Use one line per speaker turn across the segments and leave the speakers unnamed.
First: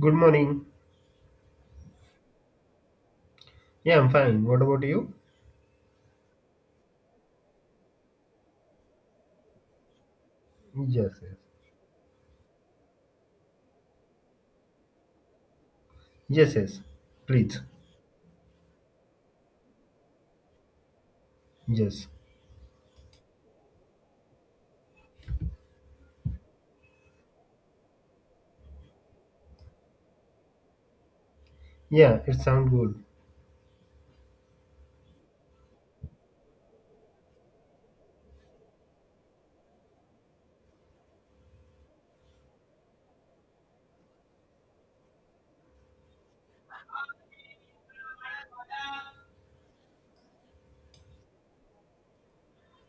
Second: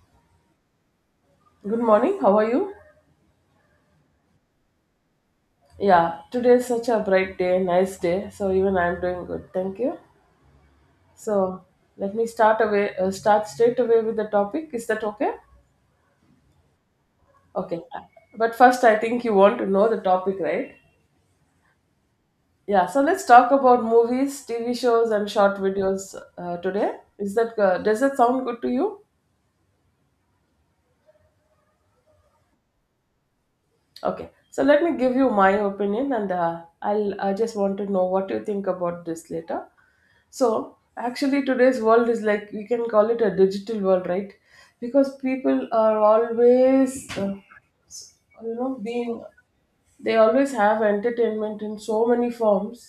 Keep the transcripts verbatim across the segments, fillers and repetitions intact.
Good morning.
Good morning. How are you?
Yeah, I'm fine. What about you?
Yeah, today is such a bright day, nice day. So even I'm doing good. Thank you.
Yes, yes.
So let me start away. Uh, start straight away with the topic. Is that okay?
Yes, yes. Please.
Okay. But first, I think you want to know the topic, right?
Yes.
Yeah. So let's talk about movies, T V shows, and short videos uh, today. Is that uh, does that sound good to you?
Yeah, it sounds good.
Okay, so let me give you my opinion, and uh, I'll I just want to know what you think about this later. So actually, today's world is like we can call it a digital world, right? Because people are always uh, you know being they always have entertainment in so many forms,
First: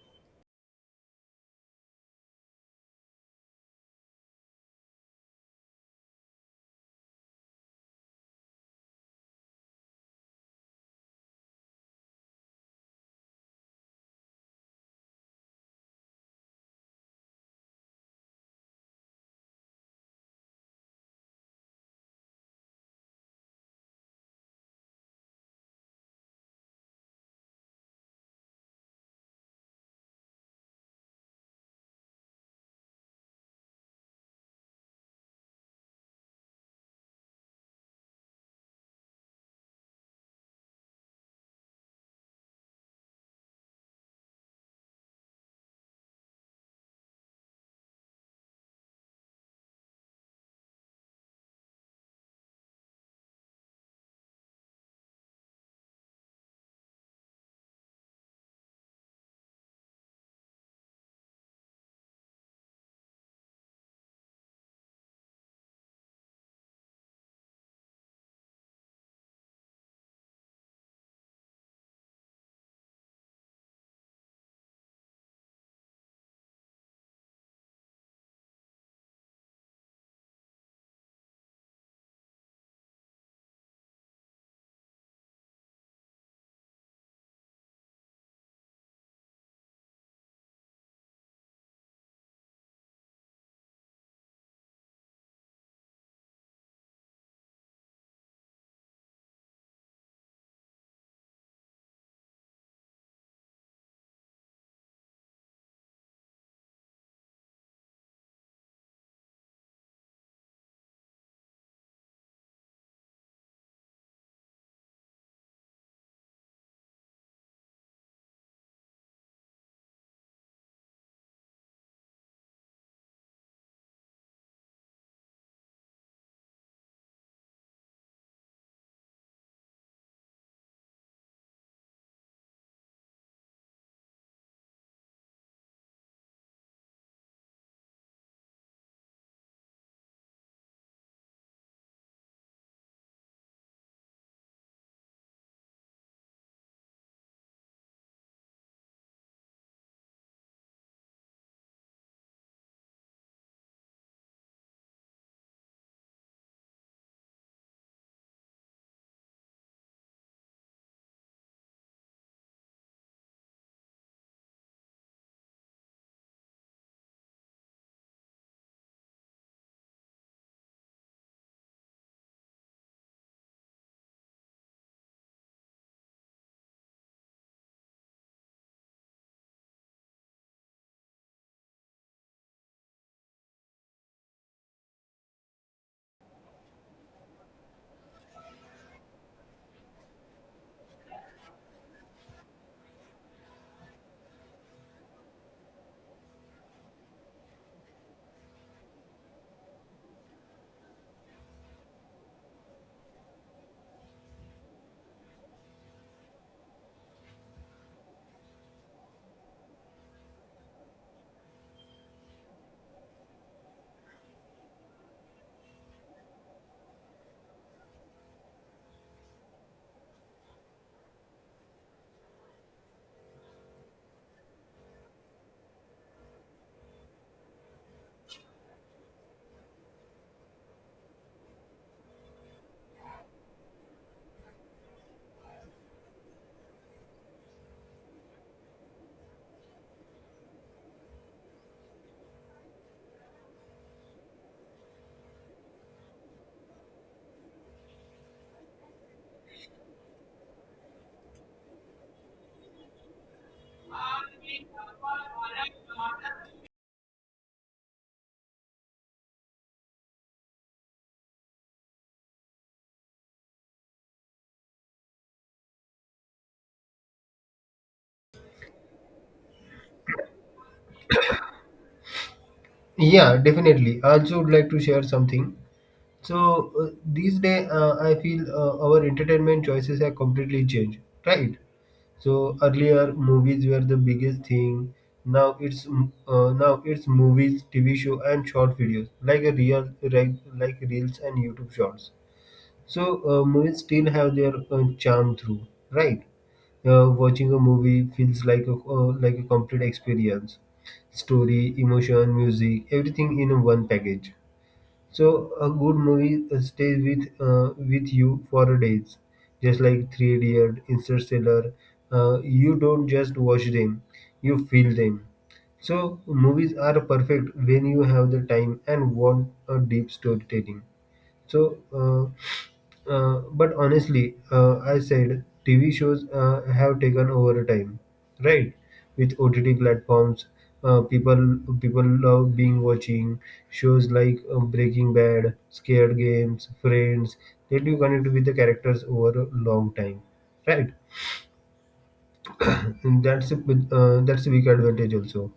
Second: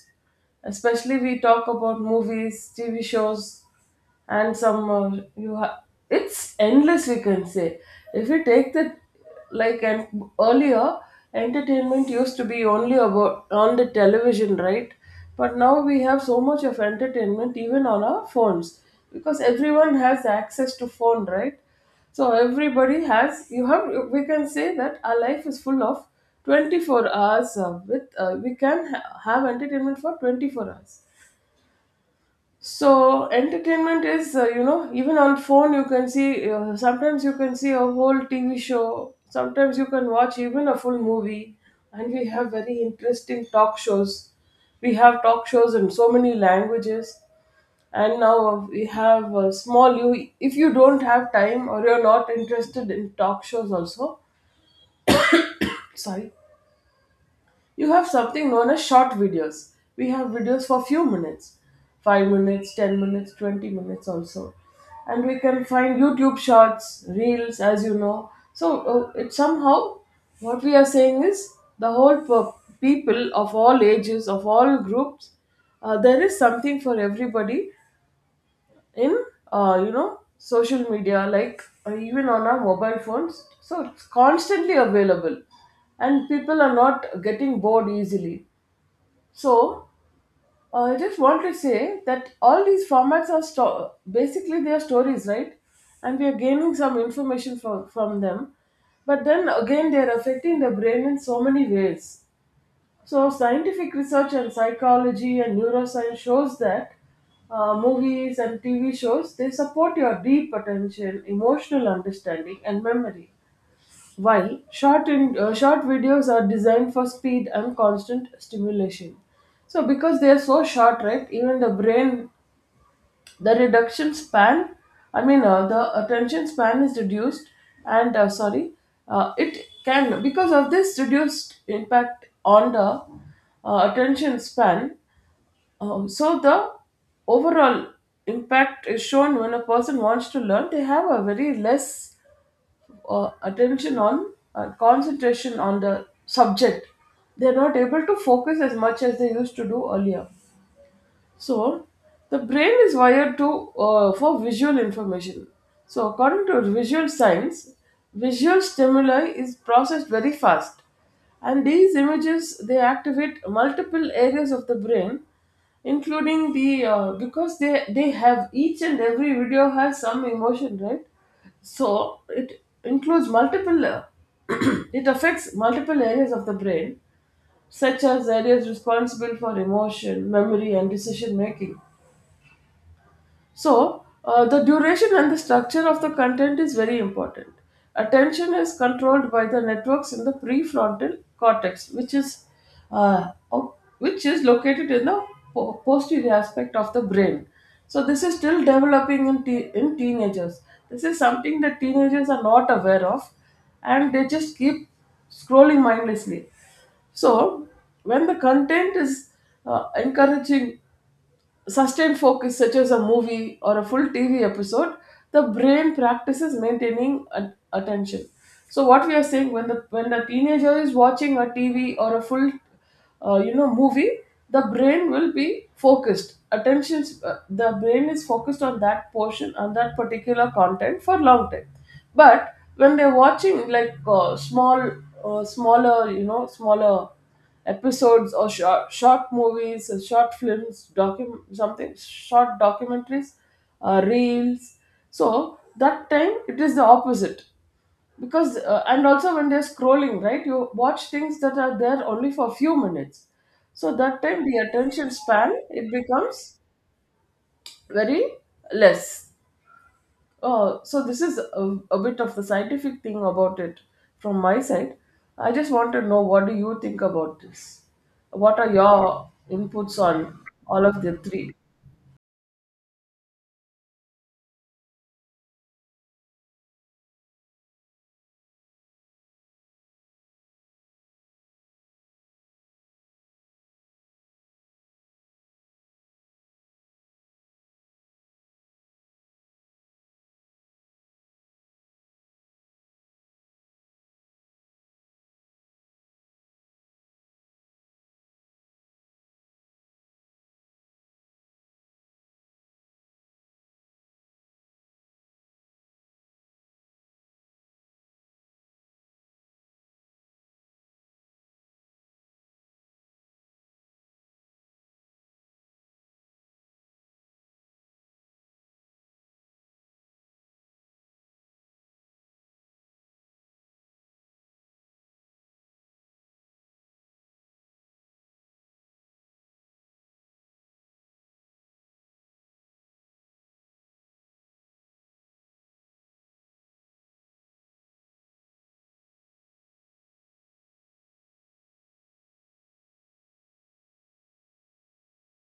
especially we talk about movies, TV shows and some uh, you ha- it's endless we can say. If you take the, like and earlier entertainment used to be only about on the television, right? But now we have so much of entertainment even on our phones, because everyone has access to phone, right? So everybody has you have, we can say that our life is full of twenty-four hours uh, with, uh, we can ha- have entertainment for twenty-four hours. So entertainment is, uh, you know even on phone you can see, uh, sometimes you can see a whole TV show, sometimes you can watch even a full movie. And we have very interesting talk shows, we have talk shows in so many languages. And now we have uh, small, you, if you don't have time or you're not interested in talk shows also, sorry, you have something known as short videos. We have videos for few minutes, five minutes, ten minutes, twenty minutes also. And we can find YouTube shorts, reels, as you know. So uh, it somehow, what we are saying is the whole per- people of all ages, of all groups, uh, there is something for everybody in, uh, you know social media, like, uh, even on our mobile phones. So it's constantly available and people are not getting bored easily. So uh, I just want to say that all these formats are sto- basically they are stories, right? And we are gaining some information from from them, but then again they are affecting the brain in so many ways. So scientific research and psychology and neuroscience shows that uh, movies and T V shows, they support your deep attention, emotional understanding, and memory. While short in, uh, short videos are designed for speed and constant stimulation. So because they are so short, right? Even the brain, the reduction span, I mean, uh, the attention span is reduced, and uh, sorry, uh, it can, because of this, reduced impact on the, uh, attention span. Uh, so the overall impact is shown when a person wants to learn. They have a very less, uh, attention on, uh, concentration on the subject, they are not able to focus as much as they used to do earlier. So the brain is wired to, uh, for visual information. So, according to visual science, visual stimuli is processed very fast, and these images, they activate multiple areas of the brain, including the, uh, because they they have, each and every video has some emotion, right? So it includes multiple, uh, it affects multiple areas of the brain, such as areas responsible for emotion, memory, and decision making. So, uh, the duration and the structure of the content is very important. Attention is controlled by the networks in the prefrontal cortex, which is, uh, o- which is located in the po- posterior aspect of the brain. So, this is still developing in te- in teenagers. This is something that teenagers are not aware of, and they just keep scrolling mindlessly. So, when the content is, uh, encouraging sustained focus, such as a movie or a full T V episode, the brain practices maintaining a- attention. So what we are saying, when the when the teenager is watching a T V or a full, uh, you know, movie, the brain will be focused. Attention, uh, the brain is focused on that portion, on that particular content for long time. But when they're watching like, uh, small, uh, smaller, you know, smaller episodes or short, short movies, uh, short films, docu- something, short documentaries, uh, reels. So that time it is the opposite, because, uh, and also when they're scrolling, right, you watch things that are there only for a few minutes. So that time the attention span, it becomes very less. Oh, so this is a, a bit of the scientific thing about it from my side. I just want to know, what do you think about this? What are your inputs on all of the three?
Yeah, definitely. I also would like to share something. So uh, these days, uh, I feel uh, our entertainment choices have completely changed, right? So earlier movies were the biggest thing. Now it's mm, uh, now it's movies, T V show, and short videos like a real like, like reels and YouTube shorts. So uh, movies still have their uh, charm through, right? Uh, watching a movie feels like a uh, like a complete experience, story, emotion, music, everything in one package. So a good movie uh, stays with uh, with you for days, just like Three Idiot, Interstellar. Uh, you don't just watch them, you feel them. So movies are perfect when you have the time and want a deep storytelling. So, uh, uh, but honestly, uh, I said T V shows uh, have taken over time, right? With O T T platforms, uh, people people love being watching shows like uh, Breaking Bad, Scared Games, Friends. Let you connect with the characters over a long time, right? that's a, uh, that's a big advantage also.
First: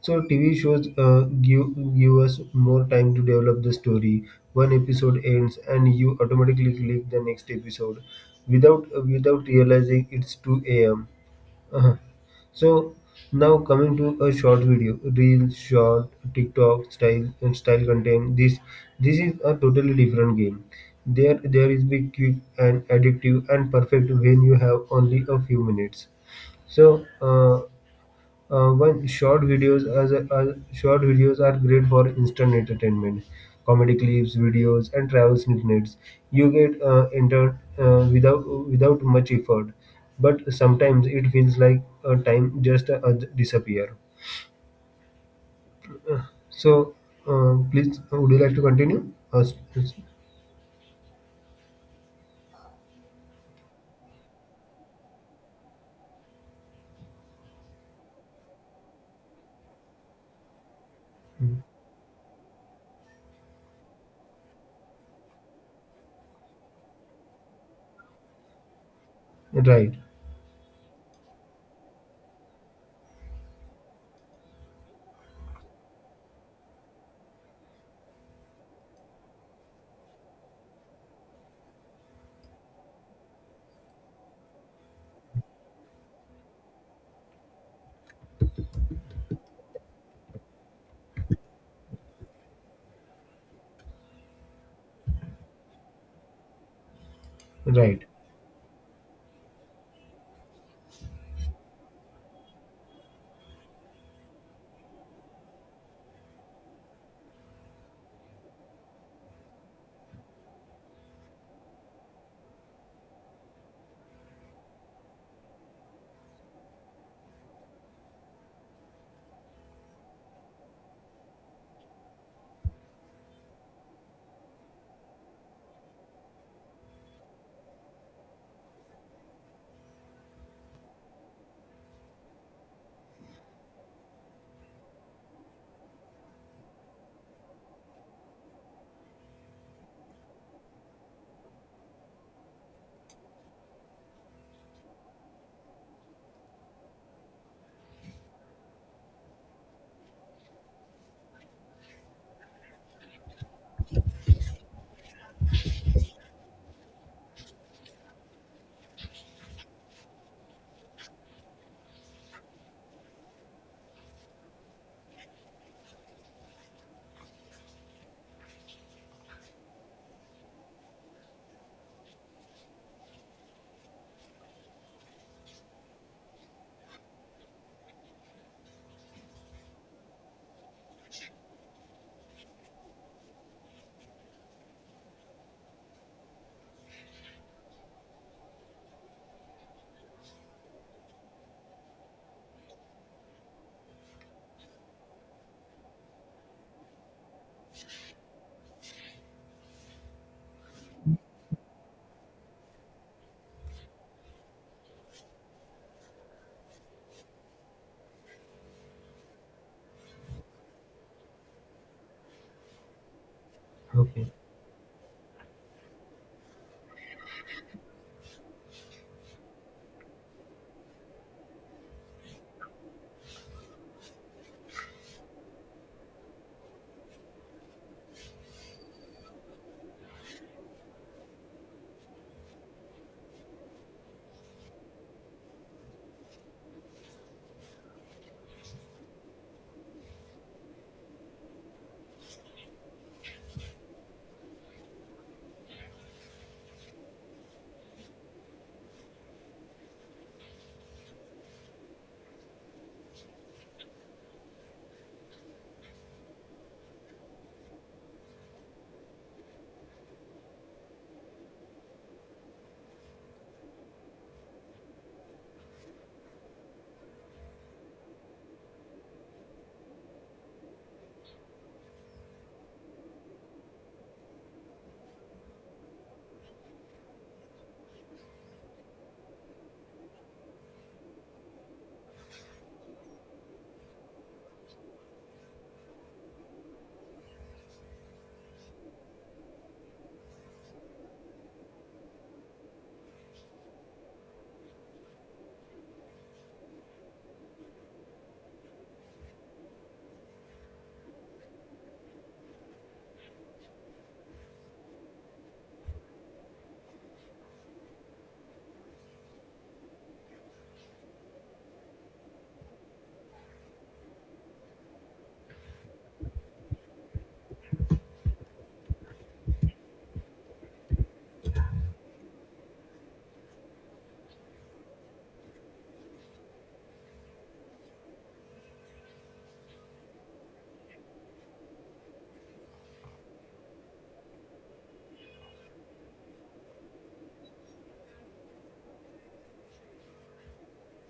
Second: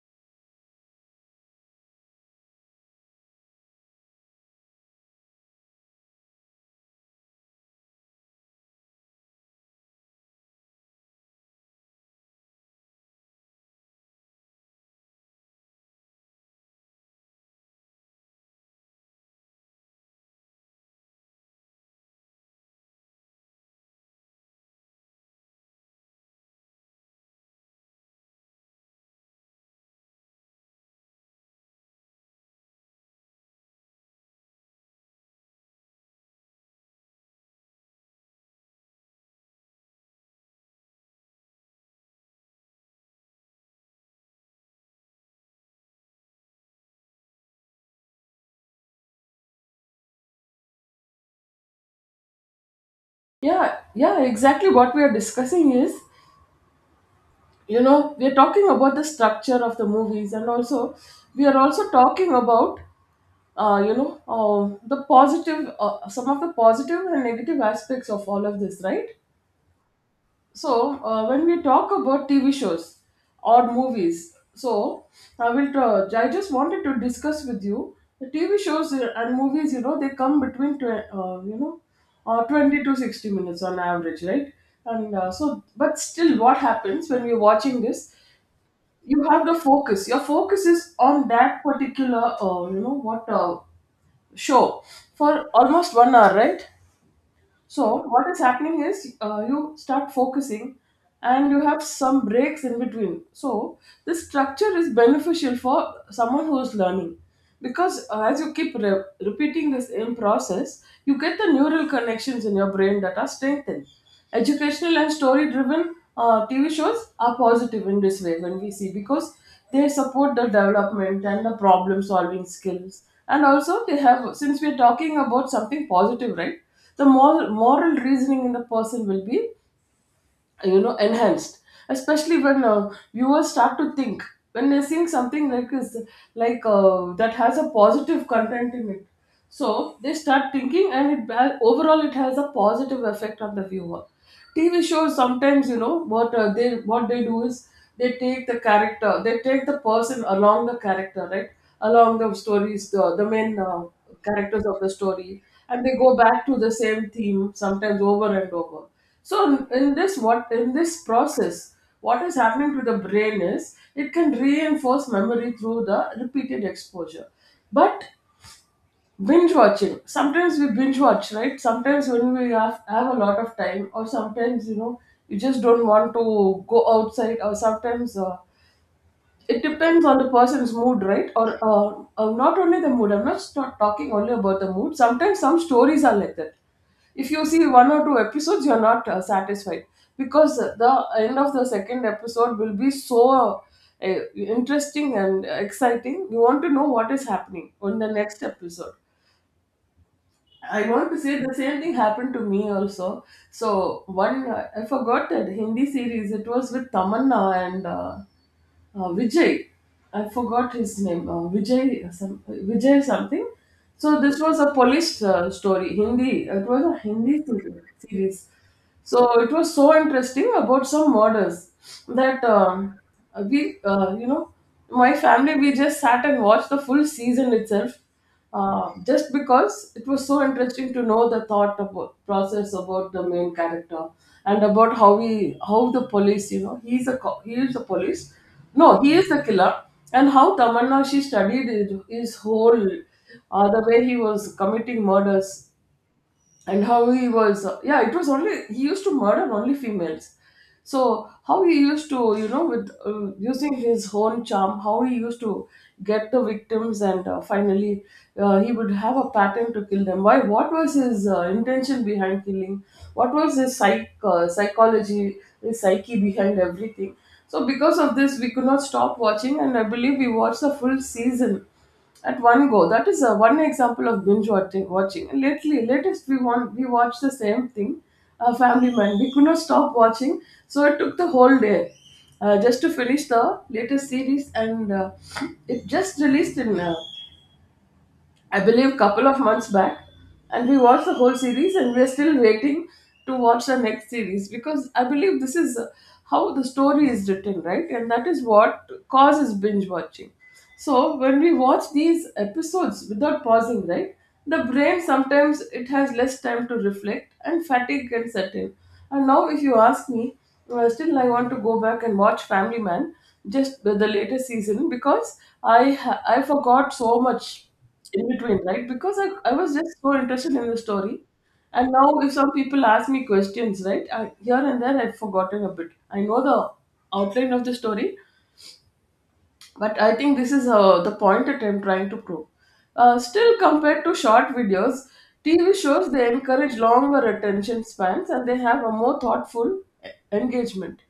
So T V shows uh, give give us more time to develop the story. One episode ends, and you automatically click the next episode, without uh, without realizing it's two a m uh So now coming to a short video, real short TikTok style and style content. This this is a totally different game. There there is be quick and addictive and perfect when you have only a few minutes. So, uh, uh, one short videos as a, as short videos are great for instant entertainment, comedy clips, videos, and travel snippets. You get uh, entered uh, without without much effort, but sometimes it feels like uh, time just uh, disappear. So, uh, please, would you like to continue? Uh, s- s-
Yeah, yeah, exactly, what we are discussing is, you know, we are talking about the structure of the movies, and also we are also talking about, uh, you know, uh, the positive, uh, some of the positive and negative aspects of all of this, right?
right.
So uh, when we talk about TV shows or movies, so i will try, I just wanted to discuss with you the TV shows and movies. You know, they come between tw- uh, you know uh, twenty to sixty minutes on average, right? And uh, so but still what happens when you're watching this, you have the focus, your focus is on that particular, uh, you know what uh, show for almost one hour, right? So
Right.
what is happening is, uh, you start focusing and you have some breaks in between. So this structure is beneficial for someone who is learning, because, uh, as you keep re- repeating the same process, you get the neural connections in your brain that are strengthened. Educational and story driven, uh, T V shows are positive in this way when we see, because they support the development and the problem solving skills. And also, they have, since we're talking about something positive, right? The moral, moral reasoning in the person will be, you know enhanced, especially when, uh, viewers start to think when they're seeing something like is, like, uh, that has a positive content in it. So they start thinking, and it ba- overall it has a positive effect on the viewer. TV shows sometimes, you know what, uh, they, what they do is they take the character, they take the person along the character, right? Along the stories, the, the main, uh, characters of the story, and they go back to the same theme sometimes over and over. So in in this what in this process, what is happening to the brain is, it can reinforce memory through the repeated exposure. But binge watching, sometimes we binge watch, right? Sometimes when we have, have a lot of time, or sometimes, you know, you just don't want to go outside, or sometimes, uh, it depends on the person's mood, right? Or, uh, uh, not only the mood. I'm not not talking only about the mood. Sometimes some stories are like that. If you see one or two episodes, you're not, uh, satisfied, because the end of the second episode will be so, uh, interesting and exciting. You want to know what is happening on the next episode. I want to say the same thing happened to me also. So one, uh, I forgot that Hindi series. It was with Tamanna and. Uh, uh, Vijay. I forgot his name. Uh, Vijay, some, Vijay something. So
Okay.
this was a Polish, uh, story, Hindi. It was a Hindi series. So it was so interesting about some murders that, um, we, uh, you know, my family, we just sat and watched the full season itself, uh, just because it was so interesting to know the thought about process about the main character, and about how he, how the police, you know, he's a, co- he is the police. No, he is the killer. And how Tamanna, she studied his, his whole, uh, the way he was committing murders. And how he was, yeah, it was only, he used to murder only females. So how he used to, you know, with, uh, using his own charm, how he used to get the victims. And uh, finally, uh, he would have a pattern to kill them. Why, what was his, uh, intention behind killing, what was his psych uh, psychology, his psyche behind everything. So because of this we could not stop watching, and I believe we watched the full season at one go. That is, uh, one example of binge watching. Watching lately, latest, we want we watched the same thing, uh, Family Man. We could not stop watching, so it took the whole day uh, just to finish the latest series, and uh, it just released in uh, I believe, couple of months back, and we watched the whole series, and we are still waiting to watch the next series because I believe this is uh, how the story is written, right? And that is what causes binge watching. So when we watch these episodes without pausing, right, the brain sometimes it has less time to reflect, and fatigue can set in. And now, if you ask me, uh, still I want to go back and watch Family Man, just the the latest season because I ha- I forgot so much in between, right? Because I, I was just so interested in the story. And now, if some people ask me questions, right, I, here and there I've forgotten a bit. I know the outline of the story, but I think this is uh, the point that I'm trying to prove. Uh, still, compared to short videos, T V shows they encourage longer attention spans and they have a more thoughtful e- engagement.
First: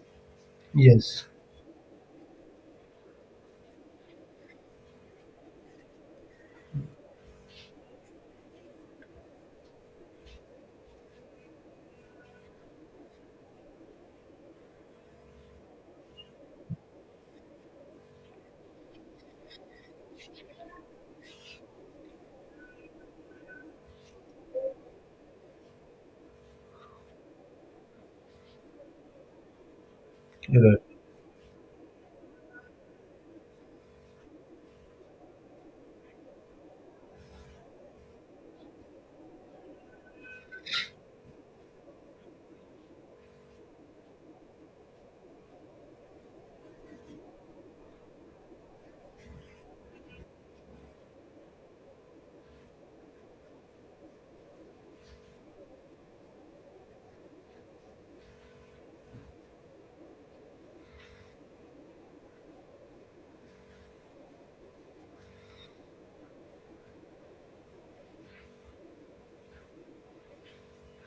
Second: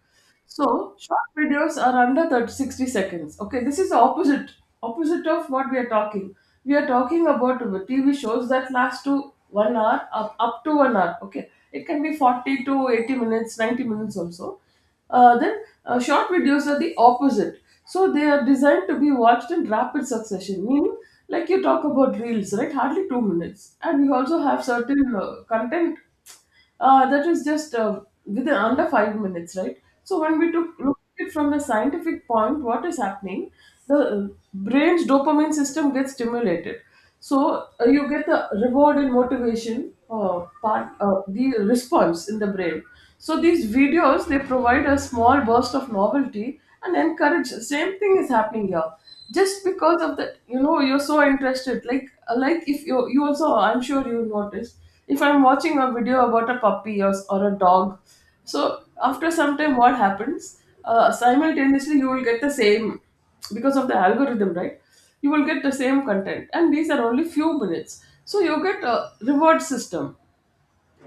So
Yes.
short videos are under thirty sixty seconds. Okay, this is the opposite opposite of what we are talking. We are talking about T V shows that last to one hour up, up to one hour. Okay, it can be forty to eighty minutes, ninety minutes also. Uh, then uh, Short videos are the opposite. So they are designed to be watched in rapid succession, meaning like you talk about reels, right? Hardly two minutes, and we also have certain uh, content uh, that is just uh, within under five minutes, right? So when we took
Right.
look at it from the scientific point, what is happening? The uh, brain's dopamine system gets stimulated, so uh, you get the reward and motivation uh, part, uh, the response in the brain. So these videos they provide a small burst of novelty and encourage. Same thing is happening here. Just because of that, you know, you're so interested. Like, like if you you also, I'm sure you noticed if I'm watching a video about a puppy or, or a dog, so after some time, what happens? Uh, simultaneously, you will get the same because of the algorithm, right? You will get the same content, and these are only few minutes. So you get a reward system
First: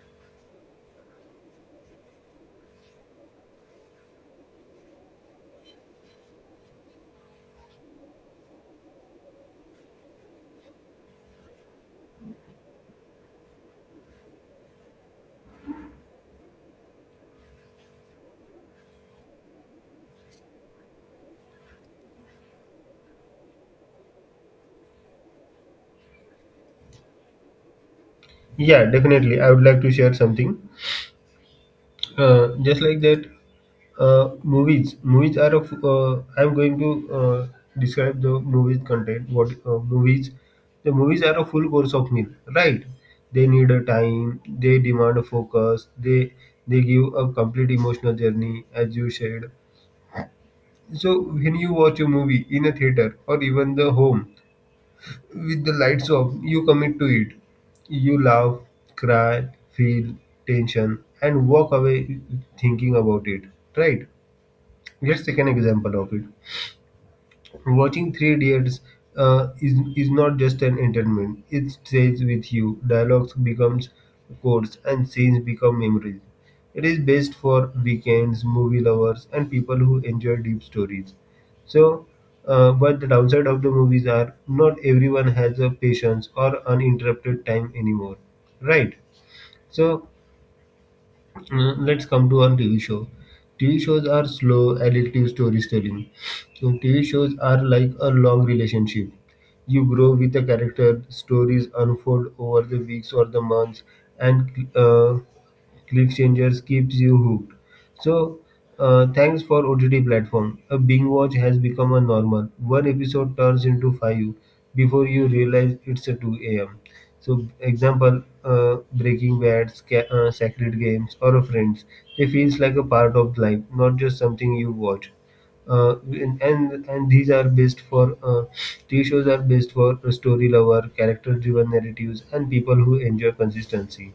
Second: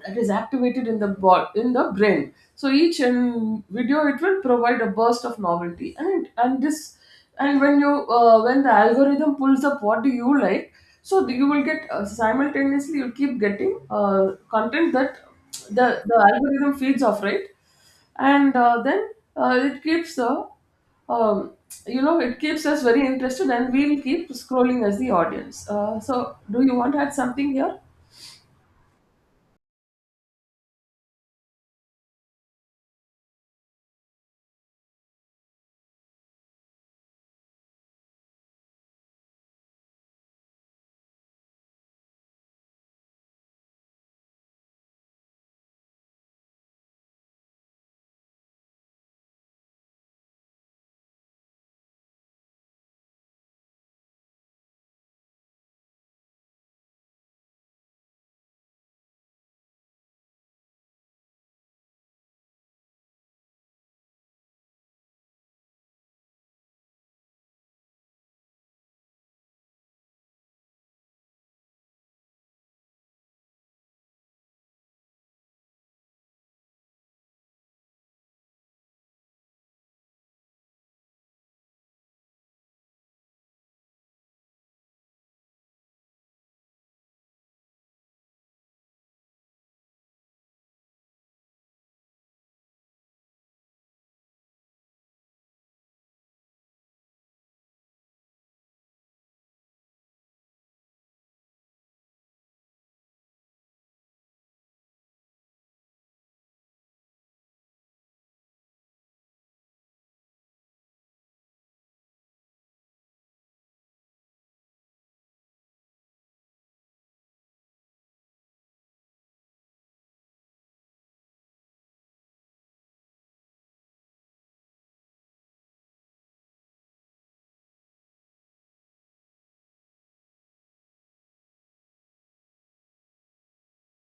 that is activated in the bo- in the brain. So each um, video it will provide a burst of novelty, and it, and this and when you uh, when the algorithm pulls up what do you like, so you will get uh, simultaneously you keep getting uh, content that the the algorithm feeds off, right, and uh, then uh, it keeps the um, you know it keeps us very interested, and we'll keep scrolling as the audience. Uh, so do you want to add something here?
Yeah, definitely. I would like to share something. Uh, just like that, Uh, movies. Movies are of. Uh, I'm going to uh, describe the movies content. What uh, movies? The movies are a full course of meal, right? They need a time. They demand a focus. They they give a complete emotional journey, as you said. So when you watch a movie in a theater or even the home with the lights off, you commit to it. You laugh, cry, feel tension, and walk away thinking about it, right? Let's take an example of it. Watching Three Idiots uh, is is not just an entertainment; it stays with you. Dialogues becomes quotes, and scenes become memories. It is best for weekends, movie lovers, and people who enjoy deep stories. So, uh, but the downside of the movies are not everyone has a patience or uninterrupted time anymore, right? So uh, let's come to on T V show. T V shows are slow, addictive storytelling. So T V shows are like a long relationship. You grow with a character, stories unfold over the weeks or the months, and uh, cliffhangers keeps you hooked. So, uh, thanks for O T T platform. A binge watch has become a normal. One episode turns into five before you realize it's a two a m. So, example, uh, Breaking Bad, Sca- uh, Sacred Games, or Friends. They feels like a part of life, not just something you watch. Uh, and, and and these are based for uh, T V shows are based for story lover, character-driven narratives, and people who enjoy consistency.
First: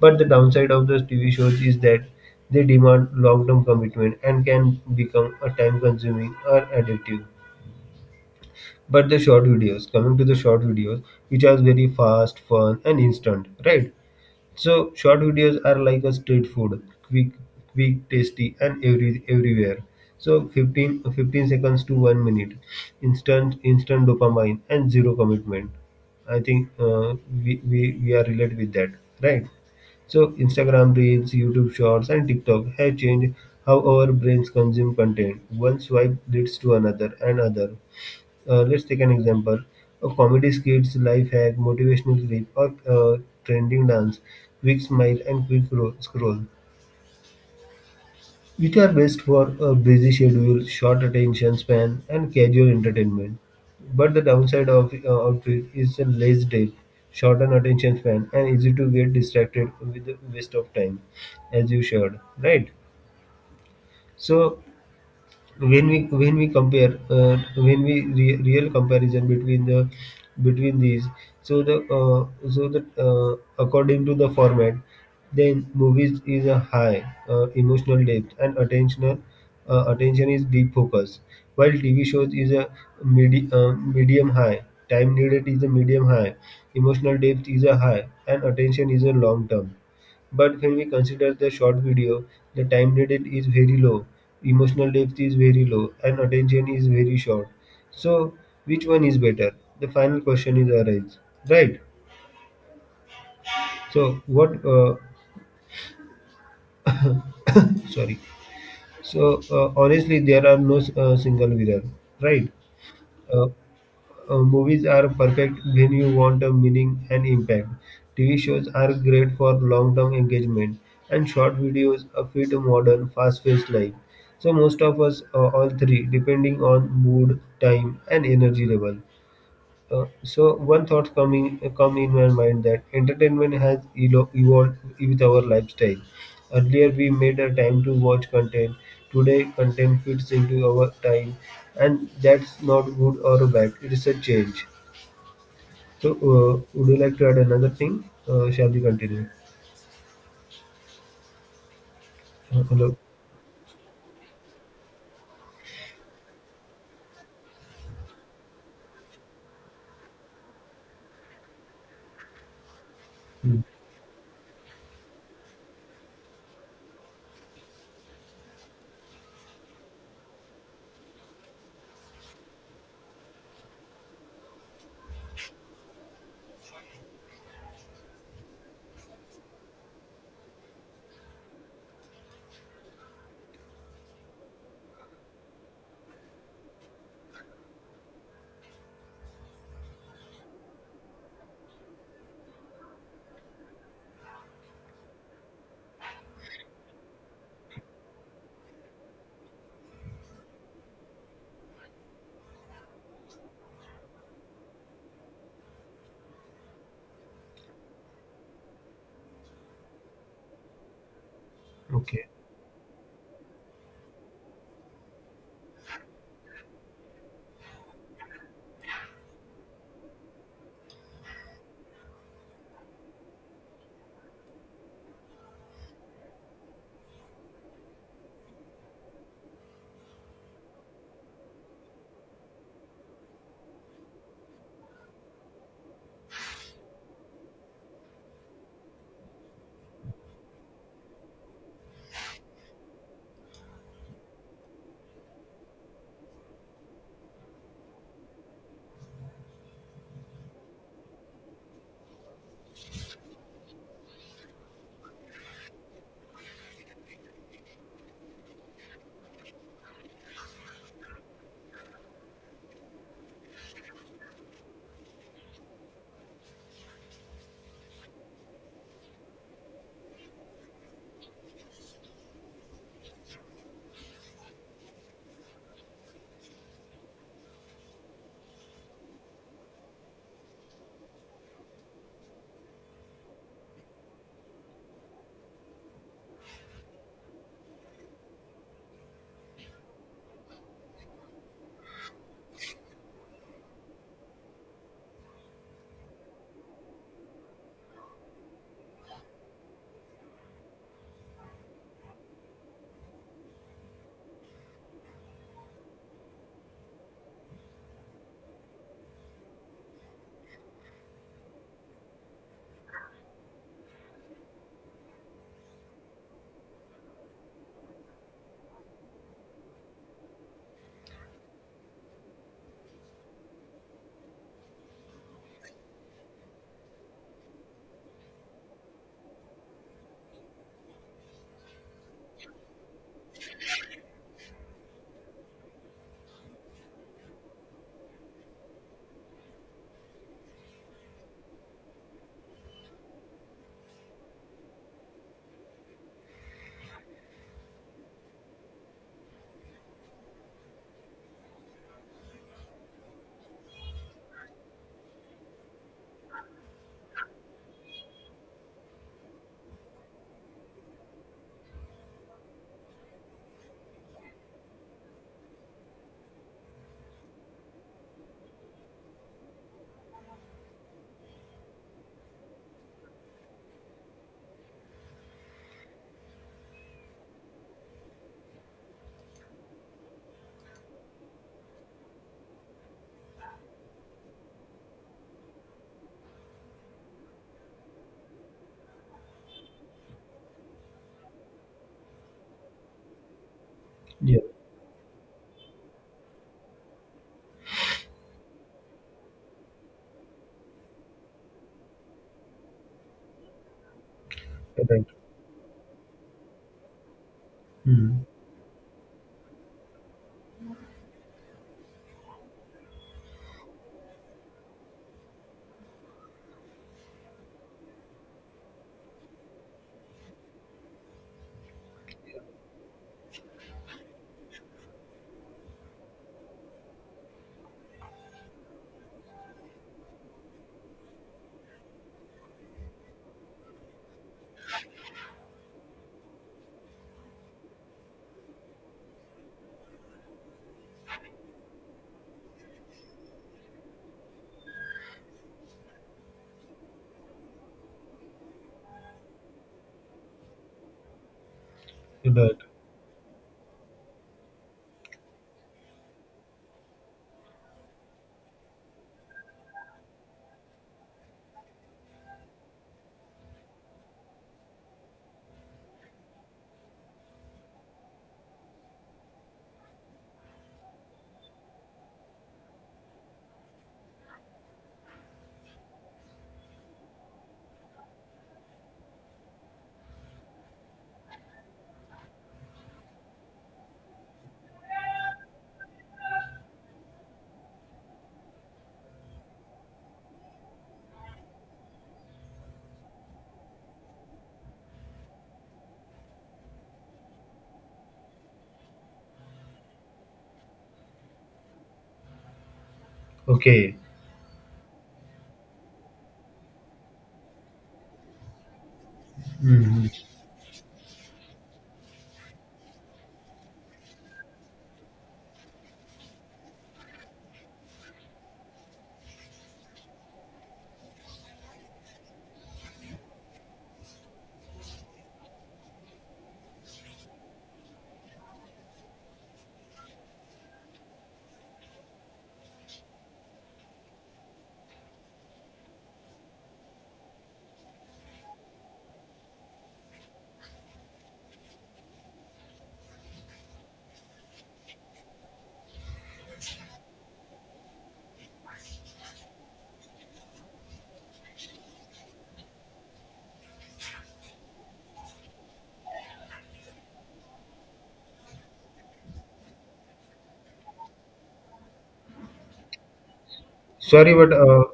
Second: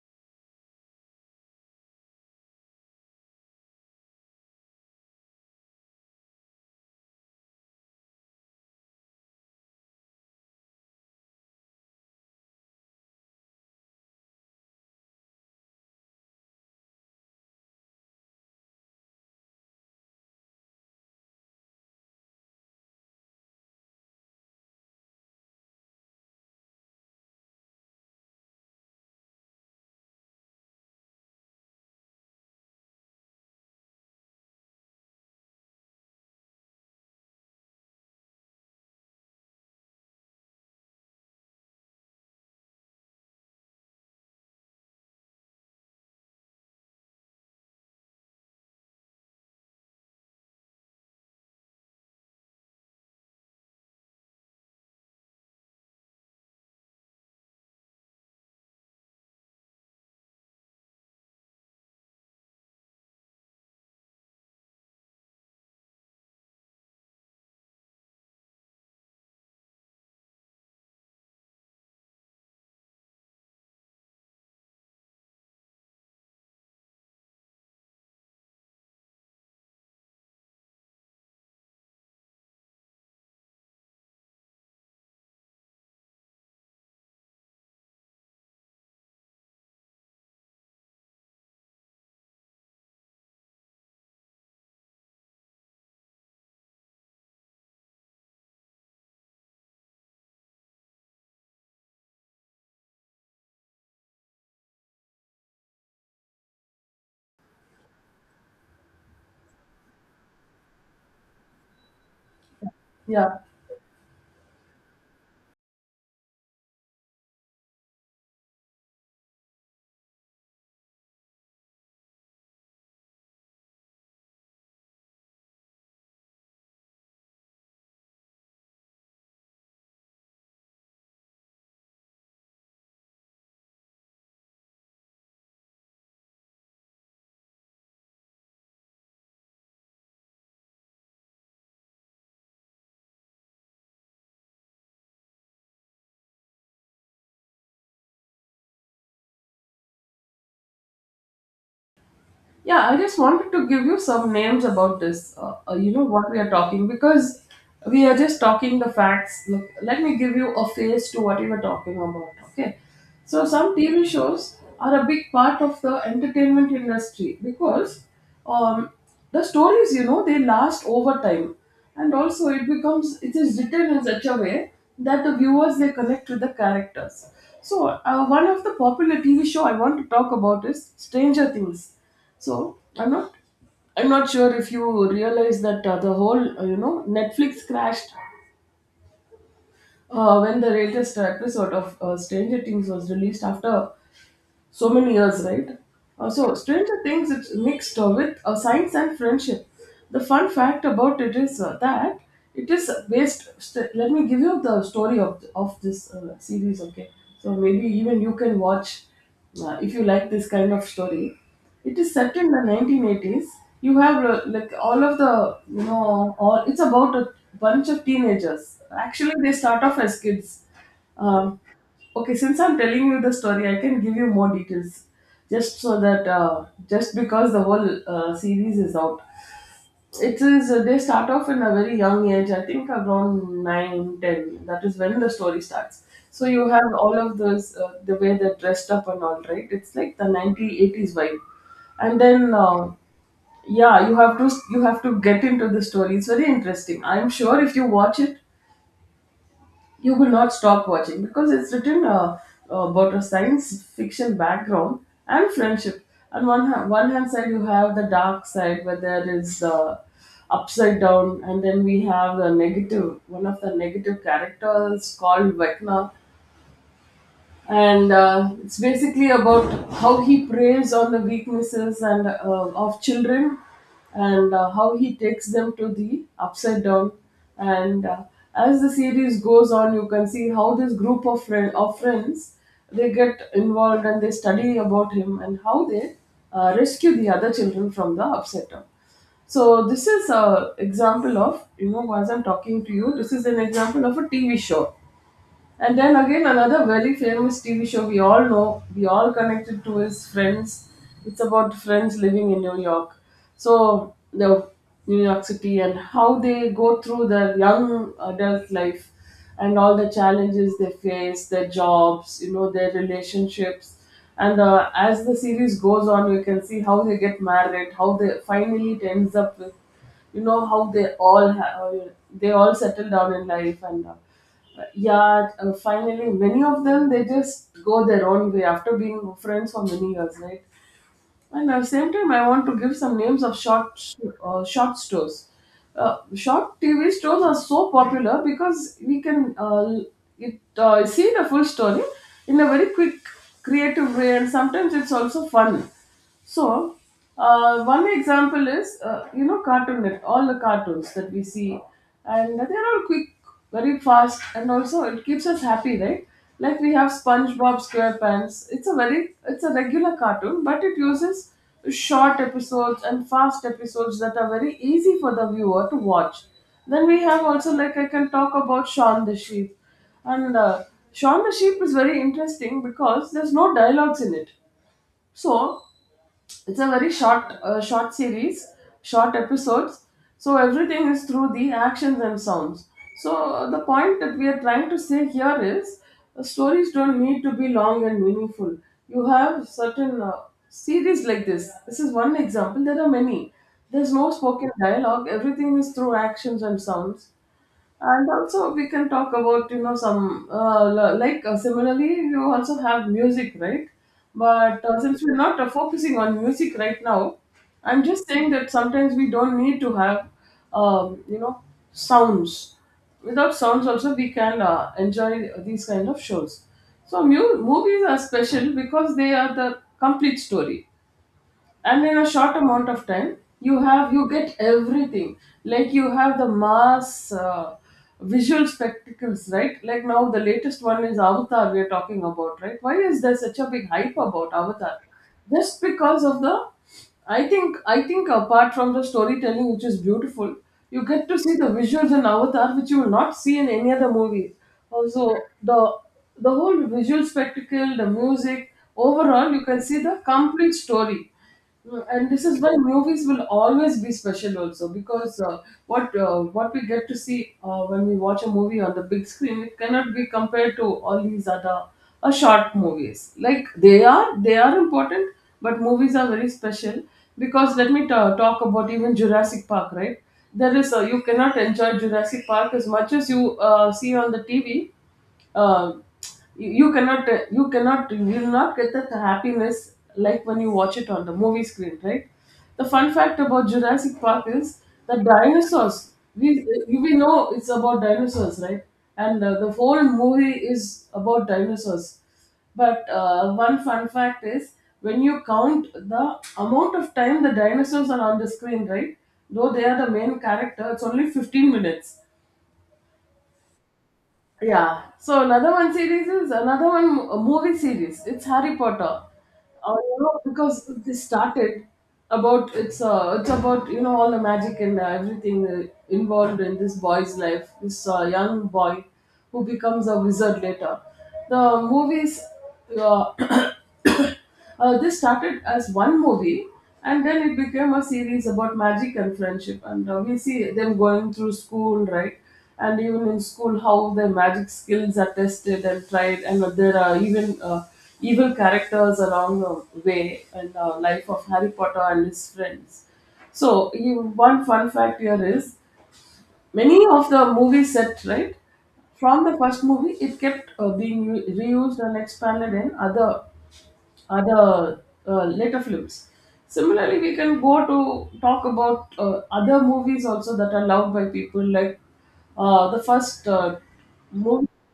But the downside of those T V shows is that they demand long-term commitment and can become a time-consuming or addictive. But the short videos coming to the short videos, which are very fast, fun, and instant, right? So short videos are like a street food, quick quick tasty and every everywhere. So fifteen, fifteen seconds to 1 minute, instant instant dopamine and zero commitment. I think uh, we, we we are related with that, right? So Instagram Reels, YouTube Shorts, and TikTok have changed how our brains consume content. One swipe leads to another and other. Uh, let's take an example. A comedy skits, life hack, motivational clip, or uh, trending dance, quick smile, and quick ro- scroll, which are best for a busy schedule, short attention span, and casual entertainment. But the downside of uh, outfit is a less depth, shortened attention span, and easy to get distracted with the waste of time, as you shared, right? So when we when we compare uh, when we re- real comparison between the between these. So the uh, so the uh, according to the format, then movies is a high uh, emotional depth and attentional uh, attention is deep focus, while TV shows is a medi- uh, medium high, time needed is a medium high, emotional depth is a high and attention is a long term. But when we consider the short video, the time needed is very low, emotional depth is very low, and attention is very short. So, which one is better? The final question is arise, right? So, what? Uh, sorry. So, uh, honestly, there are no uh, single winner, right?
Yeah.
Uh, Uh, movies are perfect when you want a meaning and impact. T V shows are great for long term engagement, and short videos uh, fit a modern, fast paced life. So, most of us, uh, all three, depending on mood, time, and energy level. Uh, so, one thought coming come in my mind that entertainment has elo- evolved with our lifestyle. Earlier, we made a time to watch content. Today, content fits into our time, and that's not good or bad. It is a change. So, uh, would you like to add another thing? Uh, shall we continue? Uh,
Yeah,
hello.
I just wanted to give you some names about this. Uh, uh, you know what we are talking because we are just talking the facts. Look, let me give you a face to what we were talking about. Okay, so
Hmm.
some T V shows are a big part of the entertainment industry because um, the stories, you know, they last over time, and also it becomes it is written in such a way that the viewers they connect with the characters. So uh, one of the popular T V show I want to talk about is Stranger Things, so I'm not I'm not sure if you realize that uh, the whole uh, you know Netflix crashed uh, when the latest episode of uh, Stranger Things was released after so many years, right? Uh, so Stranger Things it's mixed uh, with uh, science and friendship. The fun fact about it is uh, that it is based. St- let me give you the story of of this uh, series. Okay, so maybe even you can watch uh, if you like this kind of story. It is
Okay.
set in the nineteen eighties. You have uh, like all of the, you know, all. It's about a bunch of teenagers. Actually, they start off as kids. Um, Okay, since I'm telling you the story, I can give you more details. Just so that, uh, just because the whole uh, series is out. It is, uh, they start off in a very young age, I think around nine, ten. That is when the story starts. So you have all of those, uh, the way they're dressed up and all, right? It's like the nineties, eighties vibe. And then, uh, yeah, you have to you have to get into the story. It's very interesting. I'm sure if you watch it, you will not stop watching because it's written uh, uh, about a science fiction background and friendship. And one hand, one hand side, you have the dark side where there is the upside down, and then we have the negative. One of the negative characters called Vecna, and uh, it's basically about how he preys on the weaknesses and uh, of children and uh, how he takes them to the upside down and uh, as the series goes on you can see how this group of friend, of friends they get involved and they study about him and how they uh, rescue the other children from the upside down. So this is an example of, you know, as I'm talking to you, this is an example of a T V show. And then again, another very famous T V show we all know, we all connected to, is Friends. It's about friends living in New York. So the New York City and how they go through their young adult life and all the challenges they face, their jobs, you know, their relationships. And uh, as the series goes on, you can see how they get married, how they finally it ends up with, you know, how they all ha- uh, they all settle down in life and uh, yeah, uh, finally many of them they just go their own way after being friends for many years, right? And at the same time I want to give some names of short uh, short stores. Uh, short T V stores are so popular because we can, uh, it uh, see the full story in a very quick creative way and sometimes it's also fun. So uh, one example is, uh, you know, Cartoon Net, all the cartoons that we see, and they're all quick, very fast, and also it keeps us happy, right? Like we have SpongeBob SquarePants. It's a very, it's a regular cartoon, but it uses short episodes and fast episodes that are very easy for the viewer to watch. Then we have also, like, I can talk about Shaun the Sheep, and uh, Shaun the Sheep is very interesting because there's no dialogues in it. So it's a very short uh, short series, short episodes, so everything is through the actions and sounds. So uh, the point that we are trying to say here is uh, stories don't need to be long and meaningful. You have certain uh, series like this this is one example, there are many. There's no
Yeah.
spoken dialogue, everything is through actions and sounds. And also we can talk about, you know, some uh, li- like uh, similarly you also have music, right? But uh,
Right.
since we're not uh, focusing on music right now, I'm
Hmm.
just saying that sometimes we don't need to have um, you know sounds. Without sounds also we can uh, enjoy these kind of shows. So mu- movies are special because they are the complete story, and in a short amount of time you have you get everything. Like you have the mass uh, visual spectacles, right? Like now the latest one is Avatar we are talking about, right? Why is there such a big hype about Avatar? Just because of the, i think I think apart from the storytelling, which is beautiful, you get to see the visuals in Avatar which you will not see in any other movie. Also, the the whole visual spectacle, the music, overall you can see the complete story. No. And this
Right.
is why movies will always be special, also because, uh, what uh, what we get to see uh, when we watch a movie on the big screen, it cannot be compared to all these other uh, short movies. Like they are, they are important, but movies are very special because let me ta talk about even Jurassic Park, right? There is uh, you cannot enjoy Jurassic Park as much as you uh, see on the T V. uh, you, you cannot you cannot you will not get that happiness like when you watch it on the movie screen, right? The fun fact about Jurassic Park is the dinosaurs, we, you- we know it's about dinosaurs, right? And uh, the whole movie is about dinosaurs, but uh, one fun fact is when you count the amount of time the dinosaurs are on the screen, right, though they are the main character, it's only fifteen minutes.
Okay.
Yeah. So another one series is another one mo- movie series. It's Harry Potter. Uh, you know, because they started about, it's uh, it's about, you know, all the magic and uh, everything uh, involved in this boy's life. This uh, young boy who becomes a wizard later. The movies, uh, Uh, this started as one movie and then it became a series about magic and friendship. And uh, we see them going through school, right? And even in school, how their magic skills are tested and tried. And there are even uh, evil characters along the way in the life of Harry Potter and his friends. So, you, one fun fact here is many of the movie set, right? From the first movie, it kept uh, being re- reused and expanded in other other uh, later films. Similarly, we can go to talk about uh, other movies also that are loved by people, like uh, the first uh,
Sorry, but
movie,
uh,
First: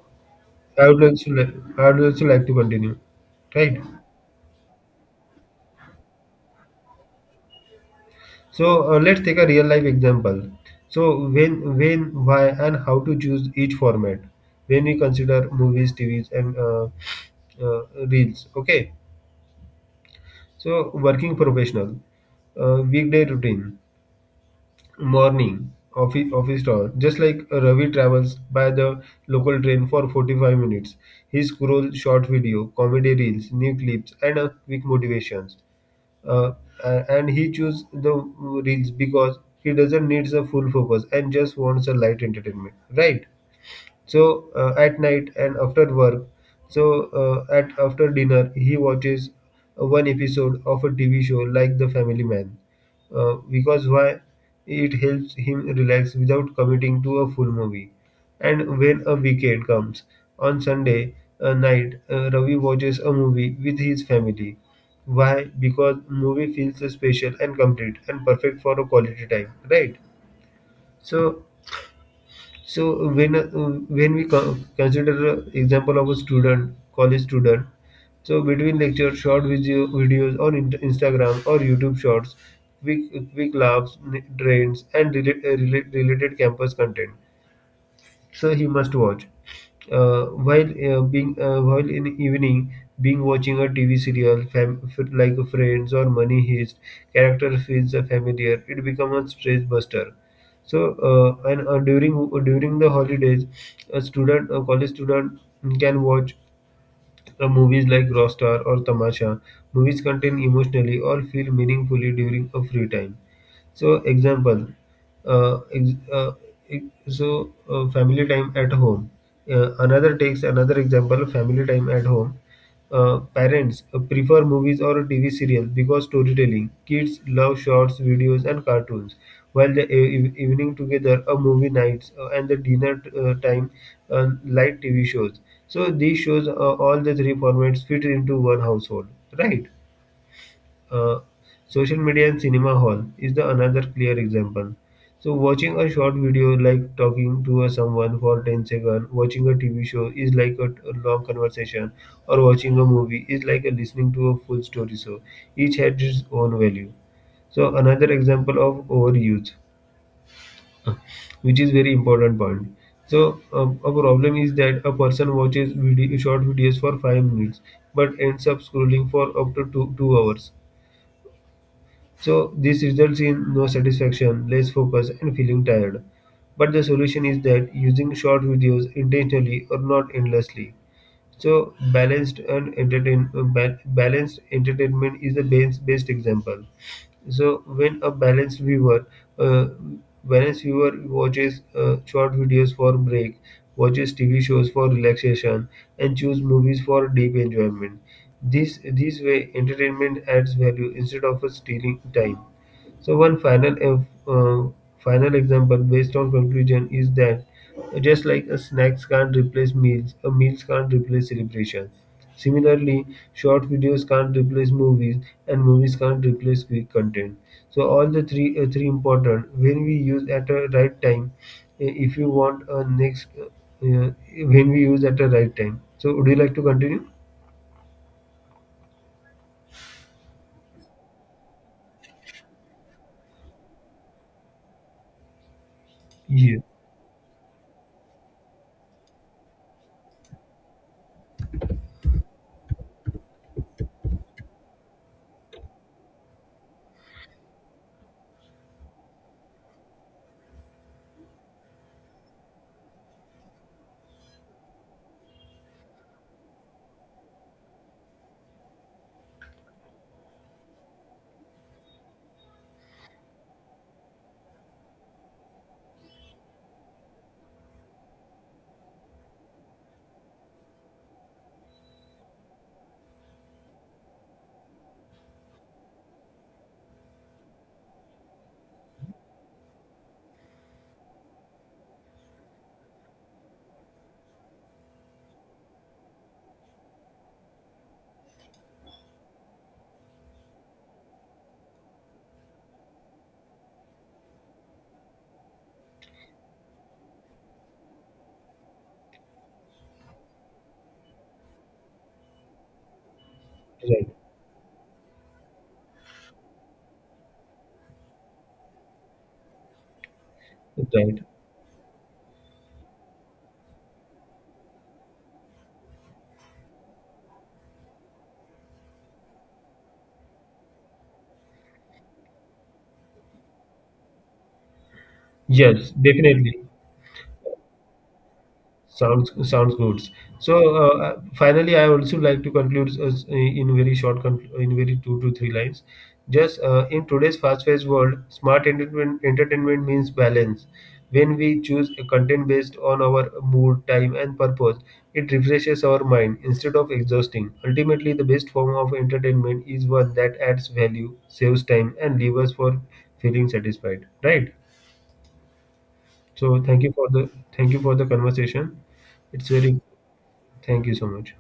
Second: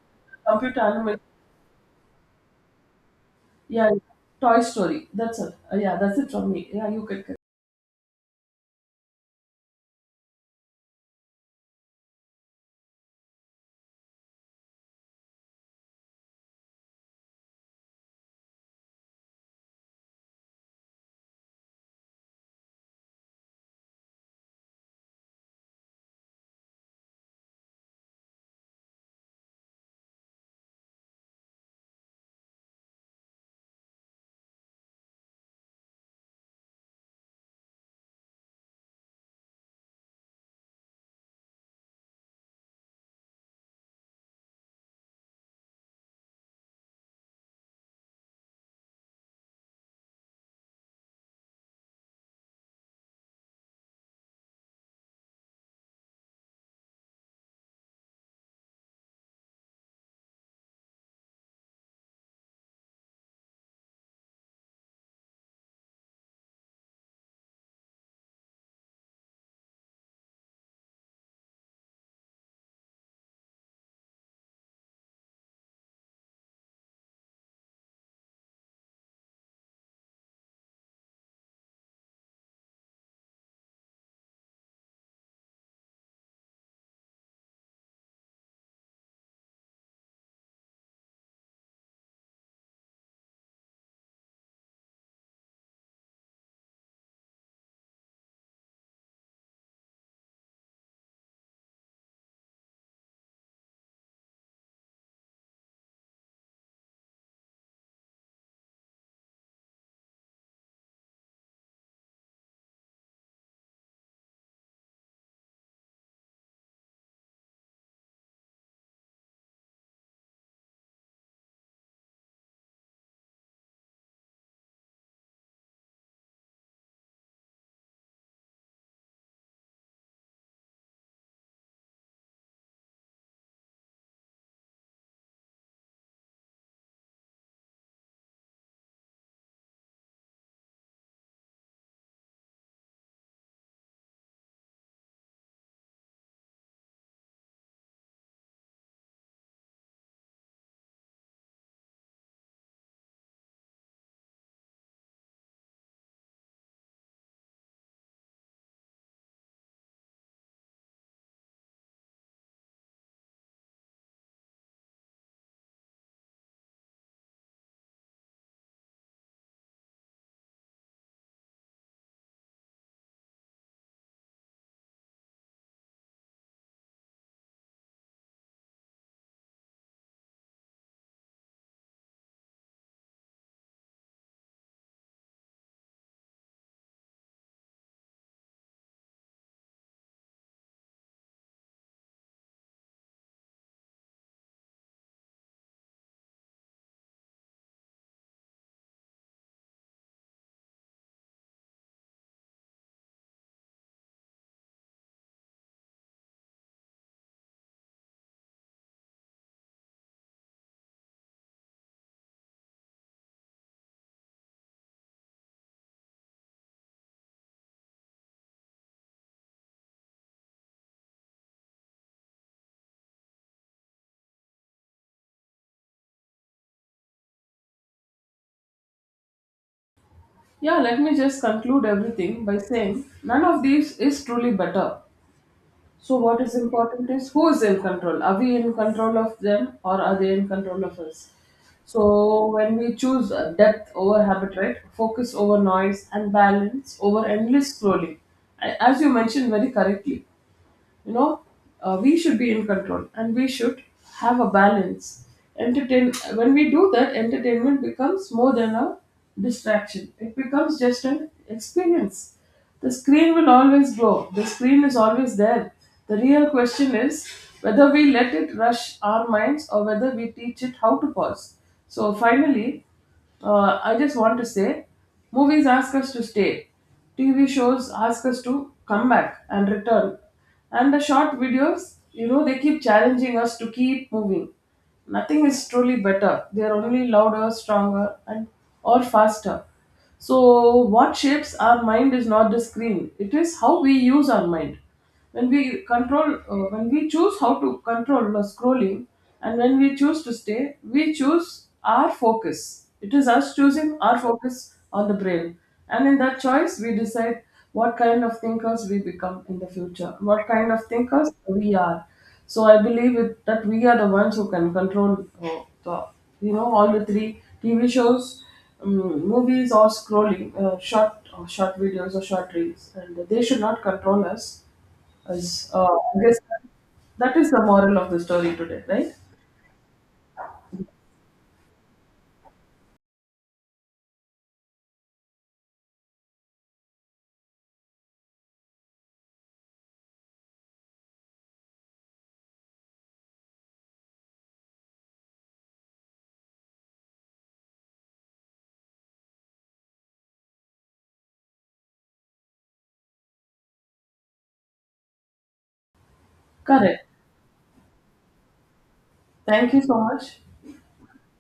computer
I would
animated,
also like I would also like to continue. Right.
yeah, Toy Story. That's it. Uh, yeah, that's it from me. Yeah, you can.
So uh, let's take a real life example. So when, when, why, and how to choose each format when we consider movies, T Vs, and uh, uh, reels. Okay. So working professional, uh, weekday routine. Morning office office tour, just like Ravi travels by the local train for forty-five minutes. He scrolls short video comedy reels, new clips and uh, quick motivations. Uh, a- and he chooses the reels because he doesn't need a full focus and just wants a light entertainment, right? So uh, at night and after work, so uh, at after dinner, he watches one episode of a T V show like The Family Man. Uh, because why? It helps him relax without committing to a full movie. And when a weekend comes on Sunday uh, night, uh, Ravi watches a movie with his family. Why? Because movie feels special and complete and perfect for a quality time, right? So so when uh, when we co- consider uh, example of a student, college student, so between lecture, short video videos on in- Instagram or YouTube Shorts, quick quick laughs, n- trends, and relate, uh, relate, related campus content, so he must watch. Uh, while uh, being uh, while in evening being watching a T V serial fam- f- like Friends or Money Heist, character feels uh, familiar. It becomes a stress buster. So uh, and uh, during during the holidays, a student, a college student can watch the movies like Rockstar or Tamasha, movies contain emotionally or feel meaningfully during a free time. So example, uh, ex- uh, ex- so uh, family time at home. Uh, another takes another example, family time at home. Uh, parents uh, prefer movies or T V serials because storytelling. Kids love shorts, videos, and cartoons. While the e- e-, evening together, a movie nights, uh, and the dinner uh, time, uh, light T V shows. So these shows, uh, all the three formats fit into one household, right? Uh, Social media and cinema hall is the another clear example. So watching a short video like talking to a someone for ten seconds, watching a T V show is like a, a long conversation, or watching a movie is like a listening to a full story. So each had its own value. So another example of overuse, which is very important point. So um, a problem is that a person watches video, short videos for five minutes, but ends up scrolling for up to two, two hours. So this results in no satisfaction, less focus, and feeling tired. But the solution is that using short videos intentionally or not endlessly. So balanced and entertain uh, ba- balanced entertainment is the best, best example. So when a balanced viewer, uh, balanced viewer watches uh, short videos for break, watches T V shows for relaxation, and choose movies for deep enjoyment. This this way entertainment adds value instead of uh, stealing time. So one final ev- uh, final example based on conclusion is that just like a snacks can't replace meals, a meals can't replace celebration. Similarly, short videos can't replace movies, and movies can't replace quick content. So all the three uh, three important when we use at a right time. Uh, If you want a next uh, uh, when we use at a right time. So would you like to continue?
Yeah, let me just conclude everything by saying none of these is truly better. So, what is
Yeah.
important is who is in control? Are we in control of them or are they in control of us? So, when we choose uh, depth over habit, right? Focus over noise and balance over endless scrolling. A- As you mentioned very correctly, you know, uh, we should be in control and we should have a balance entertain. When we do that, entertainment becomes more than a distraction, it becomes just an experience. The screen will always grow, the screen is always there. The real question is whether we let it rush our minds or whether we teach it how to pause. So finally, uh, I just want to say movies ask us to stay. T V shows ask us to come back and return. And the short videos, you know, they keep challenging us to keep moving. Nothing is truly better. They are only louder, stronger, and or faster. So, what shapes our mind is not the screen, it is how we use our mind. When we control uh, when we choose how to control the scrolling, and when we choose to stay, we choose our focus. It is us choosing
Right.
our focus on the brain. And in that choice we decide what kind of thinkers we become in the future, what kind of
Right.
thinkers we are. So I believe it, that we are the ones who can control uh, the, you know, all the three: TV shows, um, movies, or scrolling, uh, short or short videos or short reels, and they should not control us. As uh,
Yes,
I guess
definitely.
that is the moral of the story today, right?
Sounds sounds good. So uh, uh, finally, I also like to conclude us in very short, con- in very two to three lines. Just uh, in today's fast-paced world, smart entertainment entertainment means balance. When we choose a content based on our mood, time, and purpose, it refreshes our mind instead of exhausting. Ultimately, the best form of entertainment is one that adds value, saves time, and leaves us for feeling satisfied. Right. So thank you for
Correct.
the thank you for the conversation. It's
Thank
very
you so much.
Thank you so much.